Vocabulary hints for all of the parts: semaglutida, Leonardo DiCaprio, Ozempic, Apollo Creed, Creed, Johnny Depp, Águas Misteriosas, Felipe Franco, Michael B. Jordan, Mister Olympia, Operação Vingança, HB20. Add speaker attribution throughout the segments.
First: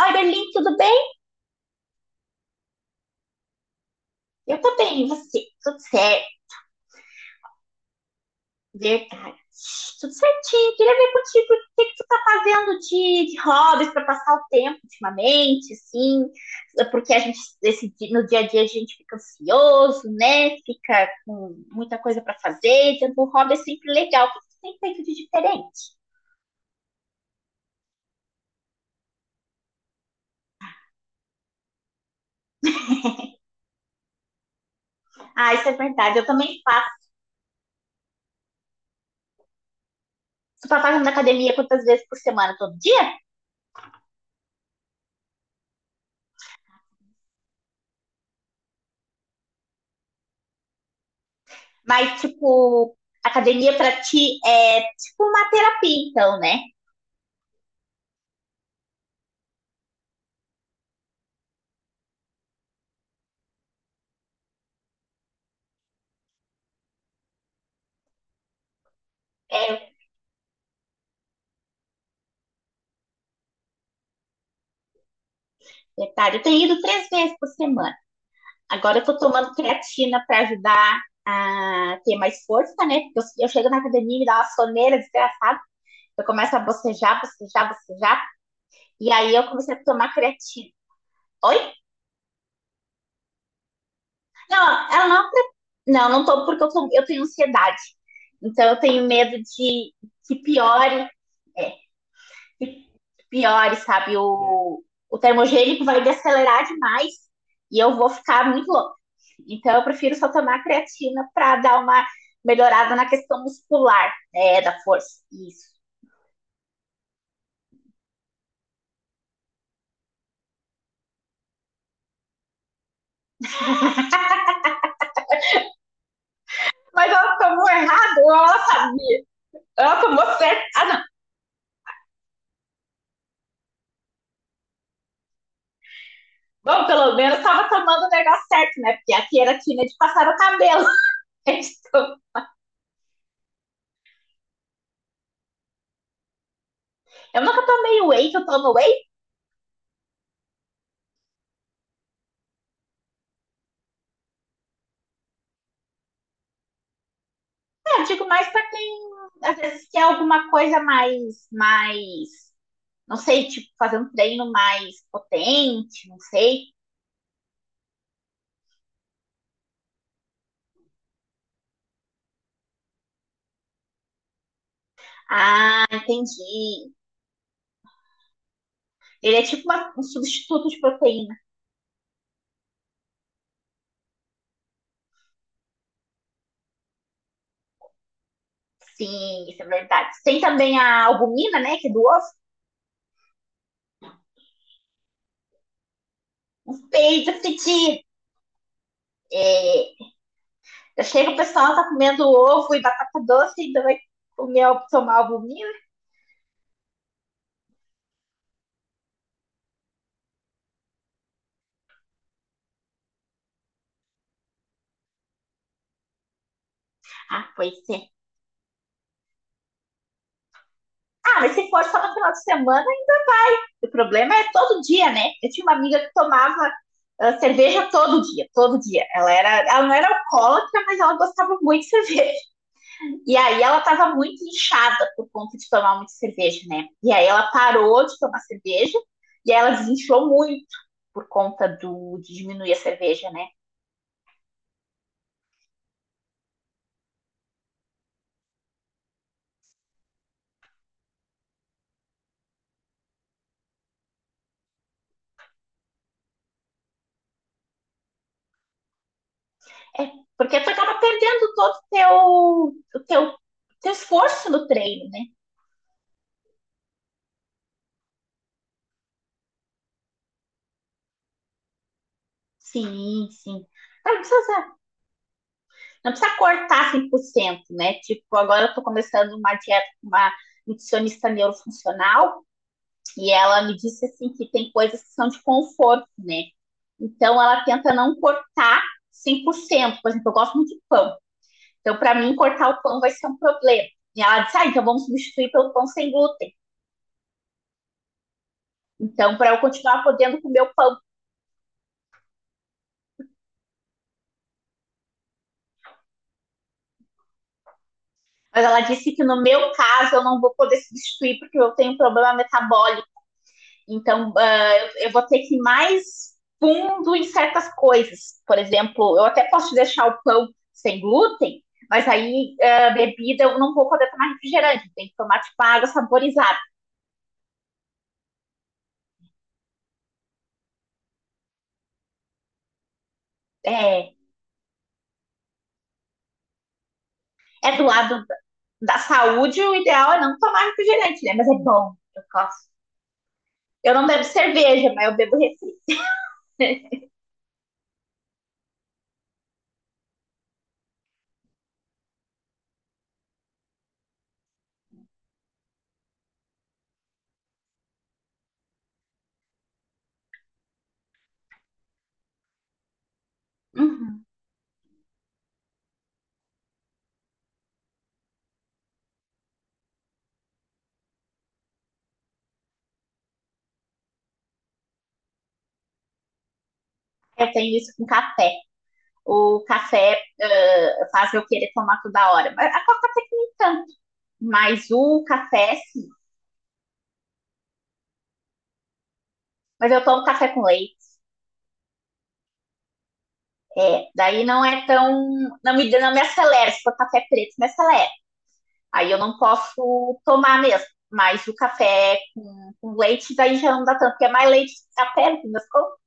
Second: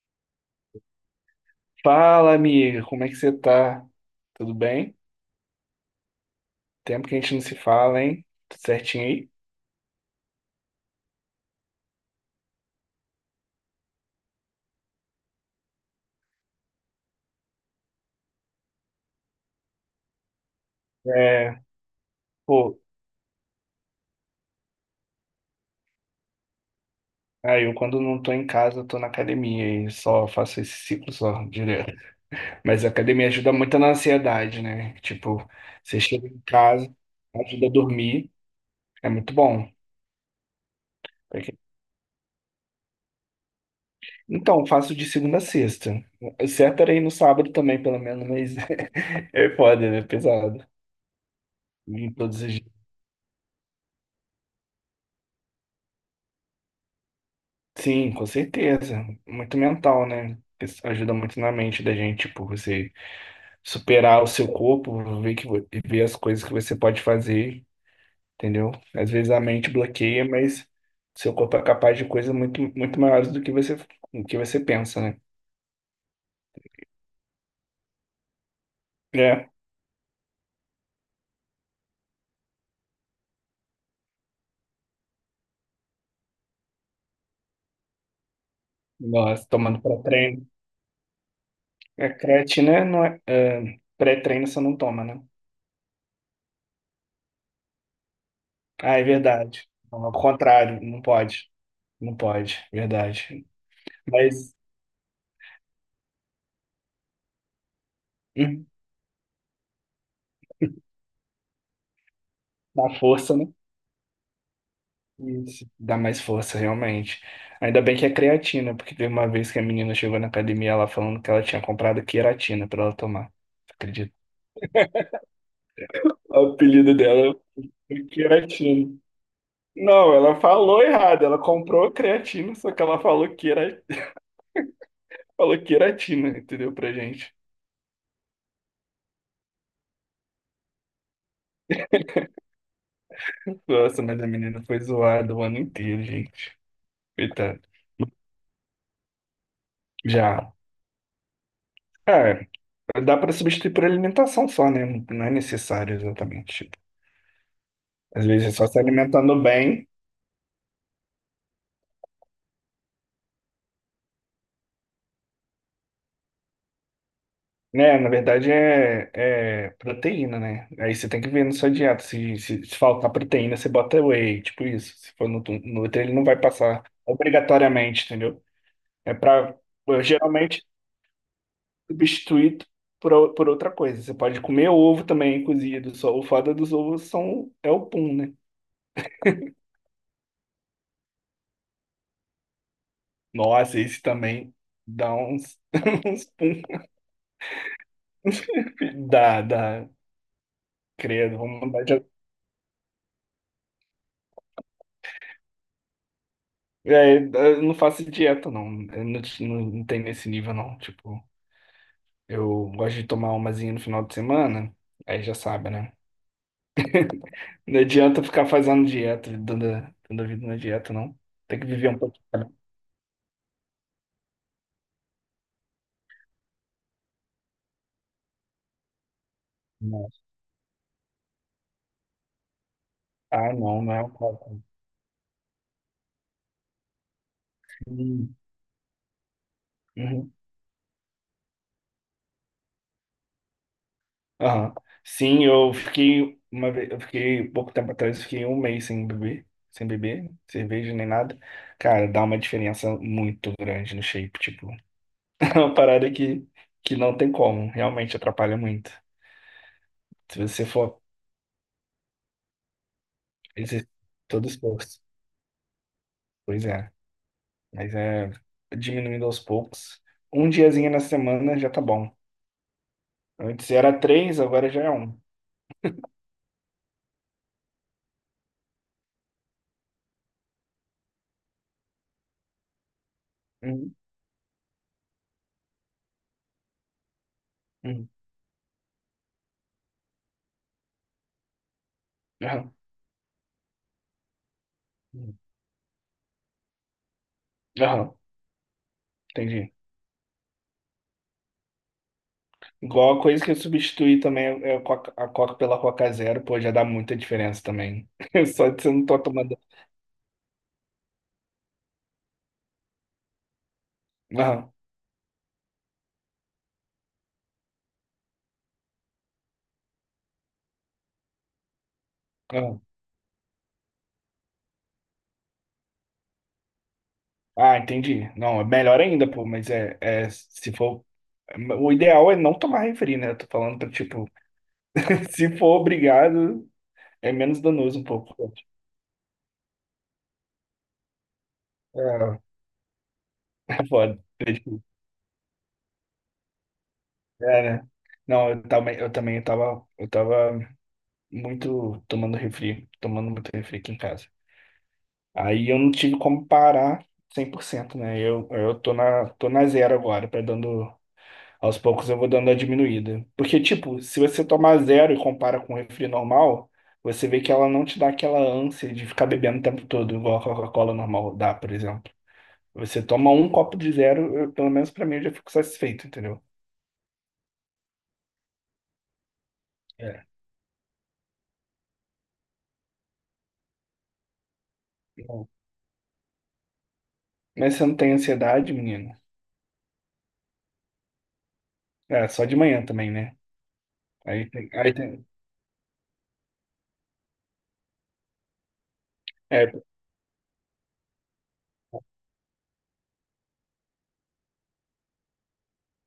Speaker 1: Oi, Berlim, tudo bem?
Speaker 2: Fala, amiga, como é que você tá? Tudo
Speaker 1: Eu tô
Speaker 2: bem?
Speaker 1: bem, e você? Tudo certo,
Speaker 2: Tempo que a gente não se fala, hein? Tudo certinho aí?
Speaker 1: verdade. Tudo certinho. Queria ver contigo o que que tu tá fazendo de hobbies pra passar o tempo ultimamente, assim, porque a gente, no dia a dia a gente fica ansioso, né? Fica com
Speaker 2: É,
Speaker 1: muita coisa para
Speaker 2: pô,
Speaker 1: fazer, então o hobby é sempre legal. O que que tu tem feito de diferente?
Speaker 2: aí eu quando não tô em casa, eu tô na academia e só faço esse ciclo só direto. Mas a academia ajuda muito na ansiedade, né? Tipo,
Speaker 1: Ah, isso é
Speaker 2: você
Speaker 1: verdade. Eu
Speaker 2: chega em
Speaker 1: também faço.
Speaker 2: casa, ajuda a dormir, é muito bom.
Speaker 1: Tu tá fazendo academia quantas vezes por semana? Todo dia?
Speaker 2: Então, faço de segunda a sexta. O certo era ir no sábado também, pelo menos, mas é foda, né? Pesado. Em
Speaker 1: Mas,
Speaker 2: todos os dias.
Speaker 1: tipo, academia pra ti é tipo uma terapia, então, né?
Speaker 2: Sim, com certeza. Muito mental, né? Isso ajuda muito na mente da gente, tipo, você superar o seu corpo, ver que ver as coisas que você pode fazer, entendeu? Às vezes a mente
Speaker 1: É
Speaker 2: bloqueia, mas seu corpo é capaz de coisas muito muito maiores do que você pensa, né?
Speaker 1: verdade. Eu tenho ido três vezes por semana. Agora eu tô
Speaker 2: É,
Speaker 1: tomando creatina para ajudar a ter mais força, né? Porque eu chego na academia e me dá uma soneira desgraçada. Eu começo a bocejar, bocejar, bocejar. E aí eu
Speaker 2: nossa,
Speaker 1: comecei
Speaker 2: tomando
Speaker 1: a tomar
Speaker 2: pré-treino.
Speaker 1: creatina. Oi?
Speaker 2: É creatina, não é, é, Pré-treino você não
Speaker 1: Não,
Speaker 2: toma,
Speaker 1: ela
Speaker 2: né?
Speaker 1: não. Não, não tô porque eu tenho ansiedade. Então eu
Speaker 2: Ah, é
Speaker 1: tenho medo
Speaker 2: verdade.
Speaker 1: de
Speaker 2: Não, ao
Speaker 1: que
Speaker 2: contrário, não
Speaker 1: piore,
Speaker 2: pode.
Speaker 1: é,
Speaker 2: Não pode, verdade.
Speaker 1: piores, sabe?
Speaker 2: Mas
Speaker 1: O termogênico vai desacelerar demais e eu vou ficar
Speaker 2: hum,
Speaker 1: muito louca. Então, eu prefiro só tomar creatina para dar uma
Speaker 2: na
Speaker 1: melhorada na
Speaker 2: força,
Speaker 1: questão
Speaker 2: né?
Speaker 1: muscular, né, da força.
Speaker 2: Isso.
Speaker 1: Isso.
Speaker 2: Dá mais força, realmente. Ainda bem que é creatina, porque teve uma vez que a menina chegou na academia ela falando que ela tinha comprado queratina pra ela tomar. Você acredita? O apelido
Speaker 1: Mas
Speaker 2: dela
Speaker 1: ela tomou
Speaker 2: foi
Speaker 1: errado, ela
Speaker 2: queratina.
Speaker 1: sabia. Ela
Speaker 2: Não,
Speaker 1: tomou
Speaker 2: ela
Speaker 1: certo.
Speaker 2: falou
Speaker 1: Ah, não.
Speaker 2: errado. Ela comprou creatina, só que ela falou queratina, entendeu?
Speaker 1: Bom,
Speaker 2: Pra
Speaker 1: pelo
Speaker 2: gente.
Speaker 1: menos estava tomando o negócio certo, né? Porque aqui era quina de passar o cabelo.
Speaker 2: Nossa, mas a menina foi zoada o ano inteiro, gente.
Speaker 1: Eu
Speaker 2: Coitada.
Speaker 1: nunca tomei whey, que eu tomo whey.
Speaker 2: Já. É, dá pra substituir por alimentação só, né? Não é necessário exatamente. Tipo,
Speaker 1: Eu
Speaker 2: às
Speaker 1: digo mais
Speaker 2: vezes é só
Speaker 1: para
Speaker 2: se
Speaker 1: quem
Speaker 2: alimentando
Speaker 1: às
Speaker 2: bem.
Speaker 1: vezes quer alguma coisa mais. Não sei, tipo, fazer um treino mais potente, não sei.
Speaker 2: né, na verdade é, É proteína, né? Aí você tem que ver na sua dieta. Se faltar proteína, você bota whey, tipo isso. Se for no, no
Speaker 1: Ah,
Speaker 2: outro, ele não vai passar
Speaker 1: entendi.
Speaker 2: obrigatoriamente, entendeu? É
Speaker 1: Ele é
Speaker 2: pra
Speaker 1: tipo um
Speaker 2: eu, geralmente
Speaker 1: substituto de proteína.
Speaker 2: substituir por, por outra coisa. Você pode comer ovo também cozido. Só o foda dos ovos são, é o pum, né?
Speaker 1: Sim, isso é verdade. Tem também a albumina, né, que é do ovo.
Speaker 2: Nossa, esse também dá uns, uns pum.
Speaker 1: Não sei, já senti.
Speaker 2: Dá, dá.
Speaker 1: É, já chega o
Speaker 2: Credo, vamos
Speaker 1: pessoal
Speaker 2: mudar
Speaker 1: tá
Speaker 2: de.
Speaker 1: comendo ovo e batata doce e ainda vai comer, tomar albumina.
Speaker 2: É, eu não faço dieta, não. Não tem nesse nível, não. Tipo. Eu gosto de tomar umazinha no final de semana, aí já sabe, né?
Speaker 1: Ah,
Speaker 2: Não
Speaker 1: pois é.
Speaker 2: adianta ficar fazendo dieta, dando a vida na dieta, não.
Speaker 1: Ah, mas
Speaker 2: Tem que
Speaker 1: se for
Speaker 2: viver um
Speaker 1: só no
Speaker 2: pouquinho.
Speaker 1: final de
Speaker 2: Né?
Speaker 1: semana, o problema é todo dia, né? Eu tinha uma amiga que tomava cerveja todo dia, todo dia. Ela não era
Speaker 2: Não.
Speaker 1: alcoólatra, mas ela gostava muito de cerveja. E
Speaker 2: Ah,
Speaker 1: aí ela
Speaker 2: não, não é um
Speaker 1: estava muito
Speaker 2: copo.
Speaker 1: inchada por conta de tomar muita cerveja, né? E aí ela parou de
Speaker 2: Hum,
Speaker 1: tomar cerveja e aí ela desinchou
Speaker 2: uhum,
Speaker 1: muito por conta de diminuir a cerveja, né?
Speaker 2: aham. Sim, eu fiquei pouco tempo atrás, eu fiquei um mês sem beber, sem beber, cerveja nem nada. Cara, dá uma diferença muito grande no shape, tipo, é uma parada que não tem como, realmente atrapalha muito.
Speaker 1: É,
Speaker 2: Se
Speaker 1: porque
Speaker 2: você
Speaker 1: tu acaba
Speaker 2: for
Speaker 1: perdendo todo o teu, o teu,
Speaker 2: exercer
Speaker 1: teu
Speaker 2: todo
Speaker 1: esforço no
Speaker 2: esforço,
Speaker 1: treino, né?
Speaker 2: pois é. Mas é diminuindo aos poucos. Um diazinho na semana já tá bom.
Speaker 1: Sim, sim.
Speaker 2: Antes era
Speaker 1: Não
Speaker 2: três, agora
Speaker 1: precisa,
Speaker 2: já é um.
Speaker 1: não precisa cortar 100%, né? Tipo, agora eu tô começando uma dieta com uma nutricionista neurofuncional. E ela me
Speaker 2: Uhum,
Speaker 1: disse assim que tem coisas que são de conforto, né? Então ela tenta
Speaker 2: uhum,
Speaker 1: não cortar 100%. Por cento. Por exemplo, eu gosto muito de pão. Então para mim cortar
Speaker 2: aham,
Speaker 1: o pão vai ser um problema. E ela disse: "Ah, então vamos
Speaker 2: uhum,
Speaker 1: substituir pelo pão sem glúten".
Speaker 2: aham,
Speaker 1: Então para eu
Speaker 2: entendi.
Speaker 1: continuar podendo comer o pão.
Speaker 2: Igual a coisa que eu substituí também é a Coca pela Coca Zero, pô, já dá muita diferença também.
Speaker 1: Mas
Speaker 2: Só
Speaker 1: ela
Speaker 2: de você não
Speaker 1: disse
Speaker 2: tá
Speaker 1: que no
Speaker 2: tomando.
Speaker 1: meu caso eu não vou poder substituir porque eu tenho um problema metabólico. Então,
Speaker 2: Aham,
Speaker 1: eu, vou ter que ir mais fundo em certas coisas. Por exemplo, eu até posso deixar o pão sem glúten, mas aí
Speaker 2: aham.
Speaker 1: bebida eu não vou poder tomar refrigerante, tem que tomar tipo água saborizada.
Speaker 2: Ah, entendi. Não, é melhor ainda, pô, mas é se for. O ideal é não tomar refri, né? Eu tô falando pra,
Speaker 1: É,
Speaker 2: tipo, se for obrigado, é menos
Speaker 1: é do
Speaker 2: danoso um
Speaker 1: lado
Speaker 2: pouco.
Speaker 1: da saúde, o ideal é não tomar refrigerante, né? Mas é bom, eu
Speaker 2: É,
Speaker 1: gosto.
Speaker 2: é
Speaker 1: Eu não
Speaker 2: foda.
Speaker 1: bebo cerveja, mas eu bebo refri.
Speaker 2: É, né? Não, eu também tava, eu tava muito tomando refri, tomando muito refri aqui em casa. Aí eu não tive como parar 100%, né? Eu tô na zero agora, pra dando, aos poucos eu vou dando a diminuída. Porque, tipo, se
Speaker 1: Uhum.
Speaker 2: você tomar zero e compara com um refri normal, você vê que ela não te dá aquela ânsia de ficar bebendo o tempo todo, igual a Coca-Cola normal dá, por exemplo. Você toma um copo de zero, pelo menos pra mim, eu já fico satisfeito, entendeu?
Speaker 1: Eu tenho isso com café. O café
Speaker 2: É.
Speaker 1: faz eu querer tomar toda hora. A coca até que nem tanto. Mas o
Speaker 2: Bom,
Speaker 1: café, sim,
Speaker 2: mas você não tem ansiedade, menino?
Speaker 1: mas eu tomo café com leite.
Speaker 2: É, só de manhã também, né?
Speaker 1: É, daí não é
Speaker 2: Aí
Speaker 1: tão.
Speaker 2: tem,
Speaker 1: Não me acelera. Se for café preto, me acelera. Aí eu não
Speaker 2: é,
Speaker 1: posso tomar mesmo. Mas o café com leite, daí já não dá tanto, porque é mais leite que café, no fim das contas.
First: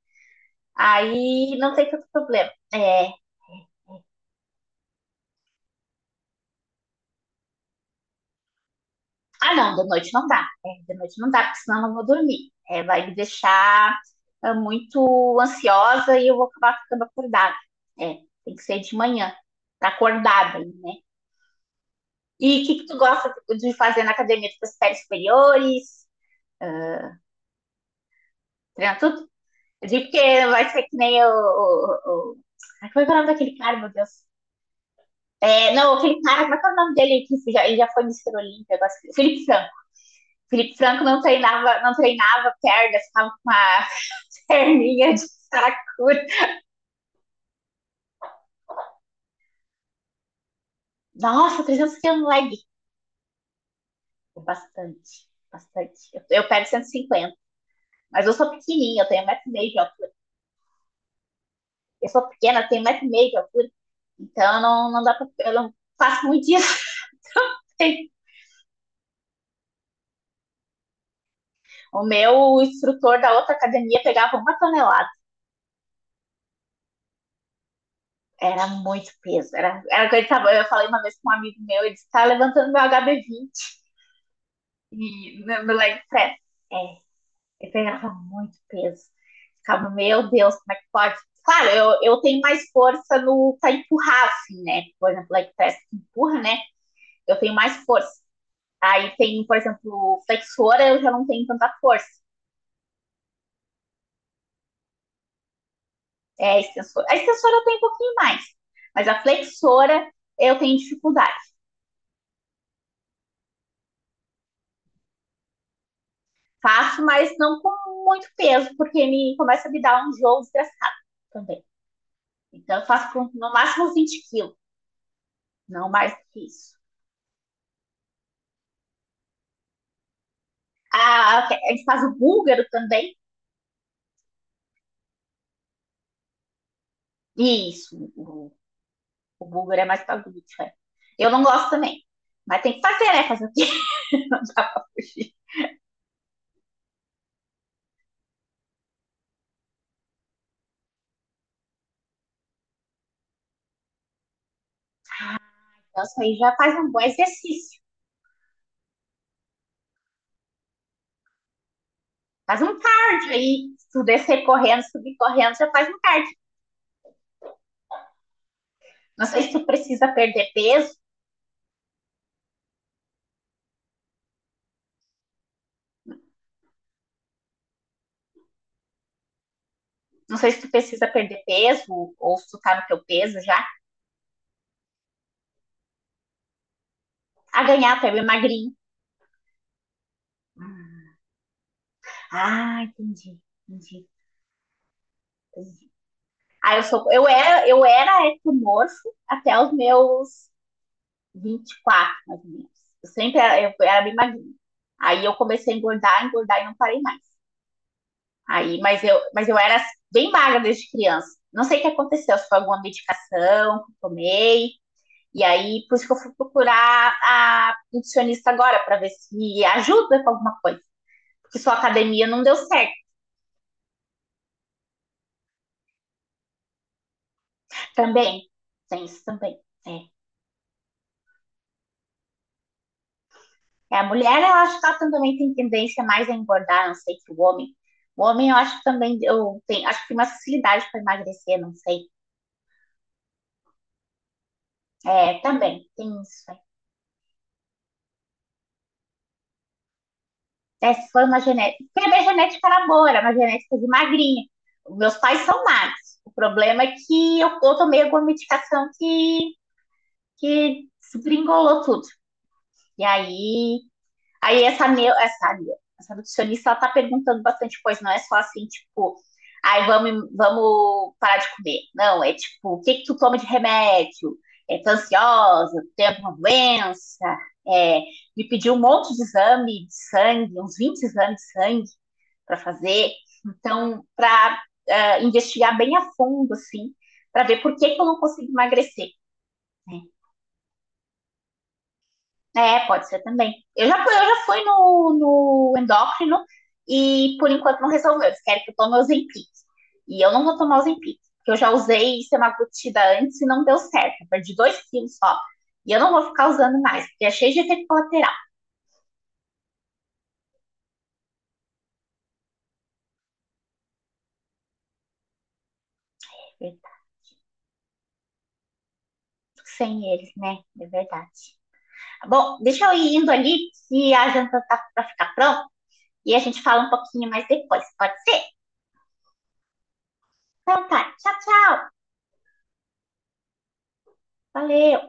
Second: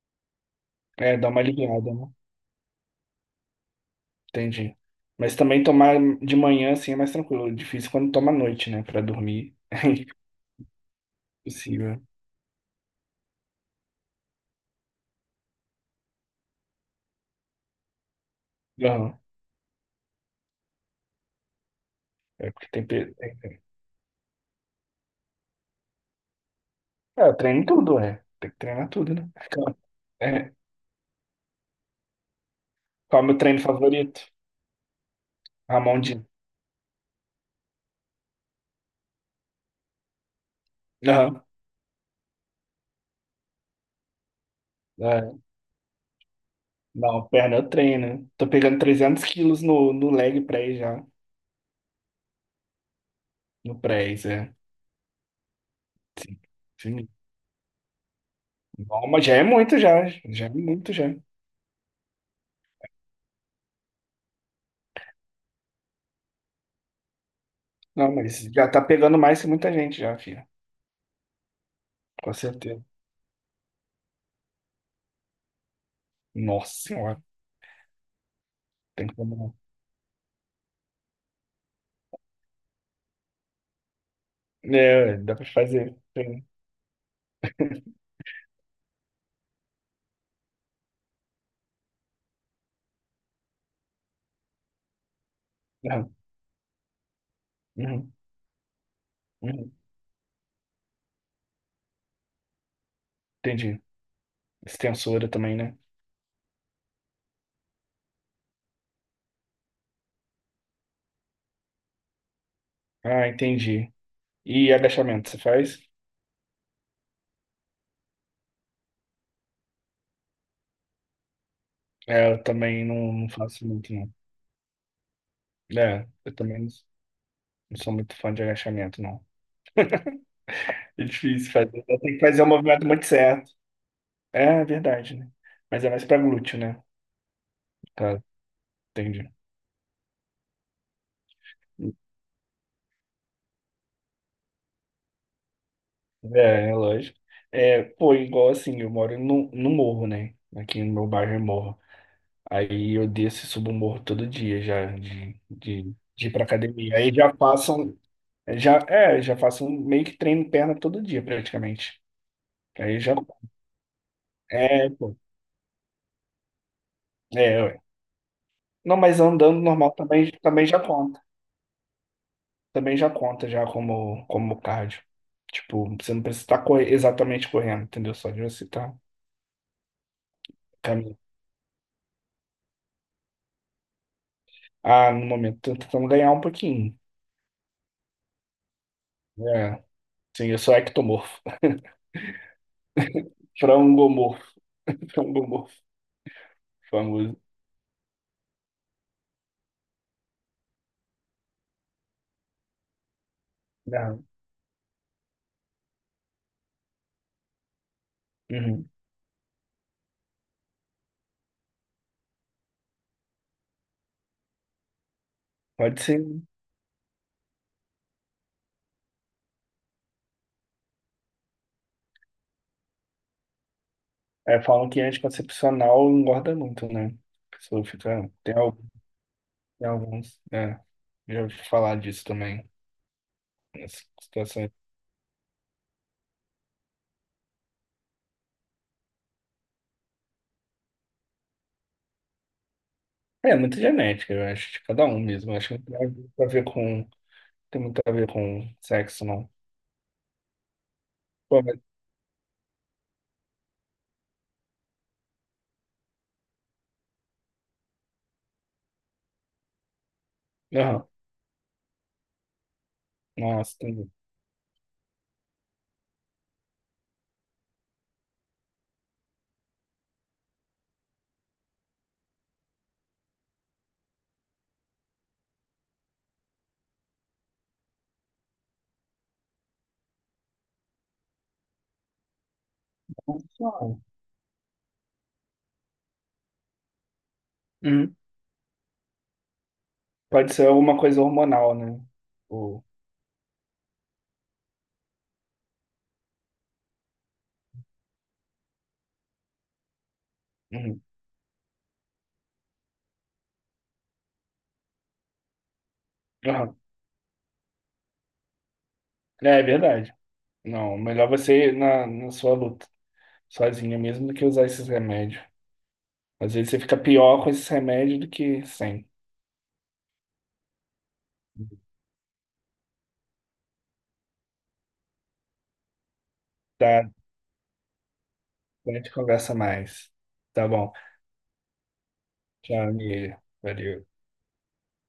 Speaker 2: é, dá uma
Speaker 1: Aí não tem
Speaker 2: aliviada, né?
Speaker 1: tanto problema. É,
Speaker 2: Entendi. Mas também tomar de manhã, assim, é mais tranquilo. Difícil quando toma à noite, né? Pra
Speaker 1: ah,
Speaker 2: dormir.
Speaker 1: não, de noite não dá. É, de noite não dá,
Speaker 2: É
Speaker 1: porque senão eu não
Speaker 2: impossível.
Speaker 1: vou dormir. É, vai me deixar muito ansiosa e eu vou acabar ficando acordada. É, tem que ser de
Speaker 2: Não,
Speaker 1: manhã, tá acordada, né?
Speaker 2: é
Speaker 1: E o
Speaker 2: porque
Speaker 1: que, que
Speaker 2: tem...
Speaker 1: tu
Speaker 2: pe-
Speaker 1: gosta
Speaker 2: tem- tem-
Speaker 1: de fazer na academia? Tu faz séries superiores? Uh,
Speaker 2: é, eu treino tudo, é. Tem que treinar
Speaker 1: treina
Speaker 2: tudo,
Speaker 1: tudo?
Speaker 2: né?
Speaker 1: Eu digo porque
Speaker 2: É,
Speaker 1: vai ser que nem o. Ai, como é que é o
Speaker 2: qual é o
Speaker 1: nome
Speaker 2: meu
Speaker 1: daquele
Speaker 2: treino
Speaker 1: cara, meu
Speaker 2: favorito?
Speaker 1: Deus? É, não,
Speaker 2: Ramon
Speaker 1: aquele
Speaker 2: Dias.
Speaker 1: cara, como é que é o nome dele? Ele já foi Mister Olímpia. Agora... Felipe Franco. Felipe Franco não
Speaker 2: Aham.
Speaker 1: treinava, não treinava perna, ficava com uma perninha de
Speaker 2: É,
Speaker 1: saracura.
Speaker 2: não, perna eu treino. Tô pegando 300 quilos no, no leg press já.
Speaker 1: Nossa, 300 quilos leg.
Speaker 2: No press, é.
Speaker 1: Bastante, bastante. Eu,
Speaker 2: Sim.
Speaker 1: eu pego
Speaker 2: Sim.
Speaker 1: 150. Mas eu sou pequenininha, eu
Speaker 2: Bom,
Speaker 1: tenho
Speaker 2: mas já é
Speaker 1: 15 meio de
Speaker 2: muito já.
Speaker 1: altura.
Speaker 2: Já é muito já.
Speaker 1: Eu sou pequena, eu tenho 15 meio de altura. Então, não, não dá pra, eu não faço muito isso.
Speaker 2: Não, mas já tá pegando mais que muita gente já, filha.
Speaker 1: O
Speaker 2: Com
Speaker 1: meu
Speaker 2: certeza.
Speaker 1: instrutor da outra academia pegava uma tonelada.
Speaker 2: Nossa senhora,
Speaker 1: Era
Speaker 2: tem
Speaker 1: muito peso.
Speaker 2: como
Speaker 1: Era que ele tava, eu falei uma vez com um amigo meu, ele disse, tá levantando meu HB20
Speaker 2: não. É, dá
Speaker 1: e,
Speaker 2: pra
Speaker 1: no
Speaker 2: fazer.
Speaker 1: leg press.
Speaker 2: Tem.
Speaker 1: É, ele pegava muito peso. Ficava, meu Deus, como é que pode? Claro, eu tenho mais força no pra empurrar, assim, né? Por exemplo, leg press que
Speaker 2: Uhum,
Speaker 1: empurra, né? Eu tenho mais
Speaker 2: uhum,
Speaker 1: força. Aí tem, por
Speaker 2: uhum.
Speaker 1: exemplo, flexora, eu já não tenho tanta força.
Speaker 2: Entendi. Extensora também, né?
Speaker 1: É a extensora. A extensora eu tenho um pouquinho mais, mas a flexora eu tenho dificuldade.
Speaker 2: Ah, entendi. E agachamento, você faz?
Speaker 1: Faço, mas não com muito peso, porque me começa a me dar um jogo desgraçado também.
Speaker 2: É, eu
Speaker 1: Então
Speaker 2: também
Speaker 1: eu faço
Speaker 2: não,
Speaker 1: com
Speaker 2: não
Speaker 1: no
Speaker 2: faço muito,
Speaker 1: máximo
Speaker 2: não.
Speaker 1: 20 quilos, não
Speaker 2: É,
Speaker 1: mais do
Speaker 2: eu
Speaker 1: que
Speaker 2: também não
Speaker 1: isso.
Speaker 2: não sou muito fã de agachamento, não. É
Speaker 1: Ah, ok,
Speaker 2: difícil
Speaker 1: a
Speaker 2: fazer.
Speaker 1: gente
Speaker 2: Então
Speaker 1: faz
Speaker 2: tem
Speaker 1: o
Speaker 2: que fazer o
Speaker 1: búlgaro
Speaker 2: movimento muito
Speaker 1: também.
Speaker 2: certo. É, é verdade, né? Mas é mais pra glúteo, né?
Speaker 1: Isso,
Speaker 2: Tá,
Speaker 1: o,
Speaker 2: entendi.
Speaker 1: o búlgaro é mais para glúteo, é. Eu não gosto também. Mas tem que fazer, né? Fazer o quê? Não dá pra fugir.
Speaker 2: É, é lógico. É, pô, igual assim, eu moro no, no morro, né? Aqui no meu bairro é morro. Aí eu desço e subo o morro todo dia já, de, de,
Speaker 1: Então, isso
Speaker 2: de ir
Speaker 1: aí
Speaker 2: pra
Speaker 1: já faz um
Speaker 2: academia.
Speaker 1: bom
Speaker 2: Aí já faço,
Speaker 1: exercício.
Speaker 2: um, já, é, meio que treino perna todo dia, praticamente.
Speaker 1: Faz um
Speaker 2: Aí já,
Speaker 1: cardio aí. Se tu descer correndo,
Speaker 2: é,
Speaker 1: subir
Speaker 2: pô,
Speaker 1: correndo, já faz um cardio.
Speaker 2: é, ué. Não, mas
Speaker 1: Não sei se
Speaker 2: andando
Speaker 1: tu
Speaker 2: normal
Speaker 1: precisa
Speaker 2: também,
Speaker 1: perder
Speaker 2: também já
Speaker 1: peso,
Speaker 2: conta. Também já conta já como, como cardio. Tipo, você não precisa estar exatamente correndo, entendeu? Só de você estar
Speaker 1: não sei se tu precisa
Speaker 2: caminhando.
Speaker 1: perder peso ou se tu tá no teu peso já.
Speaker 2: Ah, no momento, tô tentando ganhar um pouquinho.
Speaker 1: A ganhar, tu é bem magrinho.
Speaker 2: É, sim, eu sou ectomorfo.
Speaker 1: Ah, entendi, entendi,
Speaker 2: Frangomorfo. Frangomorfo,
Speaker 1: entendi. Ah, eu sou, eu
Speaker 2: famoso.
Speaker 1: era, eu era ectomorfo até os meus 24, mais ou menos. Eu sempre era, eu era bem
Speaker 2: Não.
Speaker 1: magrinho. Aí eu comecei a engordar, engordar e não parei mais. Aí,
Speaker 2: Uhum.
Speaker 1: mas eu era bem magra desde criança. Não sei o que aconteceu, se foi alguma medicação que eu tomei. E aí, por
Speaker 2: Pode
Speaker 1: isso que eu
Speaker 2: ser.
Speaker 1: fui
Speaker 2: Né?
Speaker 1: procurar a nutricionista agora, para ver se ajuda com alguma coisa. Porque sua academia não deu certo
Speaker 2: É, falam que é anticoncepcional engorda muito, né? A pessoa fica.
Speaker 1: também. Tem isso também.
Speaker 2: Tem alguns. É, já ouvi falar disso também.
Speaker 1: É. É a
Speaker 2: Nessa
Speaker 1: mulher, eu
Speaker 2: situação. É,
Speaker 1: acho que ela também tem tendência mais a engordar, não sei, que o homem. O homem, eu acho que também eu tenho, acho que tem mais facilidade para emagrecer, não sei.
Speaker 2: é muito genética, eu acho, de cada um
Speaker 1: É,
Speaker 2: mesmo. Eu acho
Speaker 1: também,
Speaker 2: que não tem
Speaker 1: tem
Speaker 2: muito
Speaker 1: isso.
Speaker 2: a ver com. Tem muito a ver com sexo, não.
Speaker 1: É, se foi uma
Speaker 2: Pô, mas...
Speaker 1: genética. Porque a minha genética era boa, era uma genética de magrinha. Meus pais são magros. O problema é que eu tomei alguma medicação que
Speaker 2: Aham.
Speaker 1: desgringolou tudo. E
Speaker 2: Nossa,
Speaker 1: aí,
Speaker 2: tem.
Speaker 1: aí essa nutricionista, ela tá perguntando bastante coisa, não é só assim, tipo, ai, vamos parar de comer. Não, é tipo, o que que tu toma de remédio? É, tá ansiosa? Tem alguma doença? É, me pediu um monte de exame de sangue, uns 20 exames de sangue para fazer.
Speaker 2: Hormonal.
Speaker 1: Então, para investigar bem a fundo, assim, para ver por que eu
Speaker 2: Uhum.
Speaker 1: não consigo emagrecer. Né?
Speaker 2: Pode ser alguma coisa hormonal, né?
Speaker 1: É,
Speaker 2: Ou...
Speaker 1: pode ser também. Eu já fui no endócrino e por enquanto não resolveu. Eles querem que eu tome Ozempic. E eu não vou tomar
Speaker 2: Uhum.
Speaker 1: Ozempic, porque eu já usei semaglutida antes e não deu certo. Eu perdi 2 quilos só. E eu não vou ficar
Speaker 2: Aham.
Speaker 1: usando mais, porque é cheio de efeito colateral.
Speaker 2: É, é verdade. Não, melhor você ir na, na sua luta, sozinha mesmo, do que usar esses remédios. Às vezes você fica pior com esses remédios do que sem.
Speaker 1: Sem eles, né? É verdade. Bom, deixa eu ir indo ali, que a janta tá pra ficar pronta. E a gente fala um
Speaker 2: Tá,
Speaker 1: pouquinho mais depois, pode ser?
Speaker 2: a gente conversa mais. Tá
Speaker 1: Então
Speaker 2: bom.
Speaker 1: tá, tchau, tchau.
Speaker 2: Tchau, amiga. Valeu.
Speaker 1: Valeu.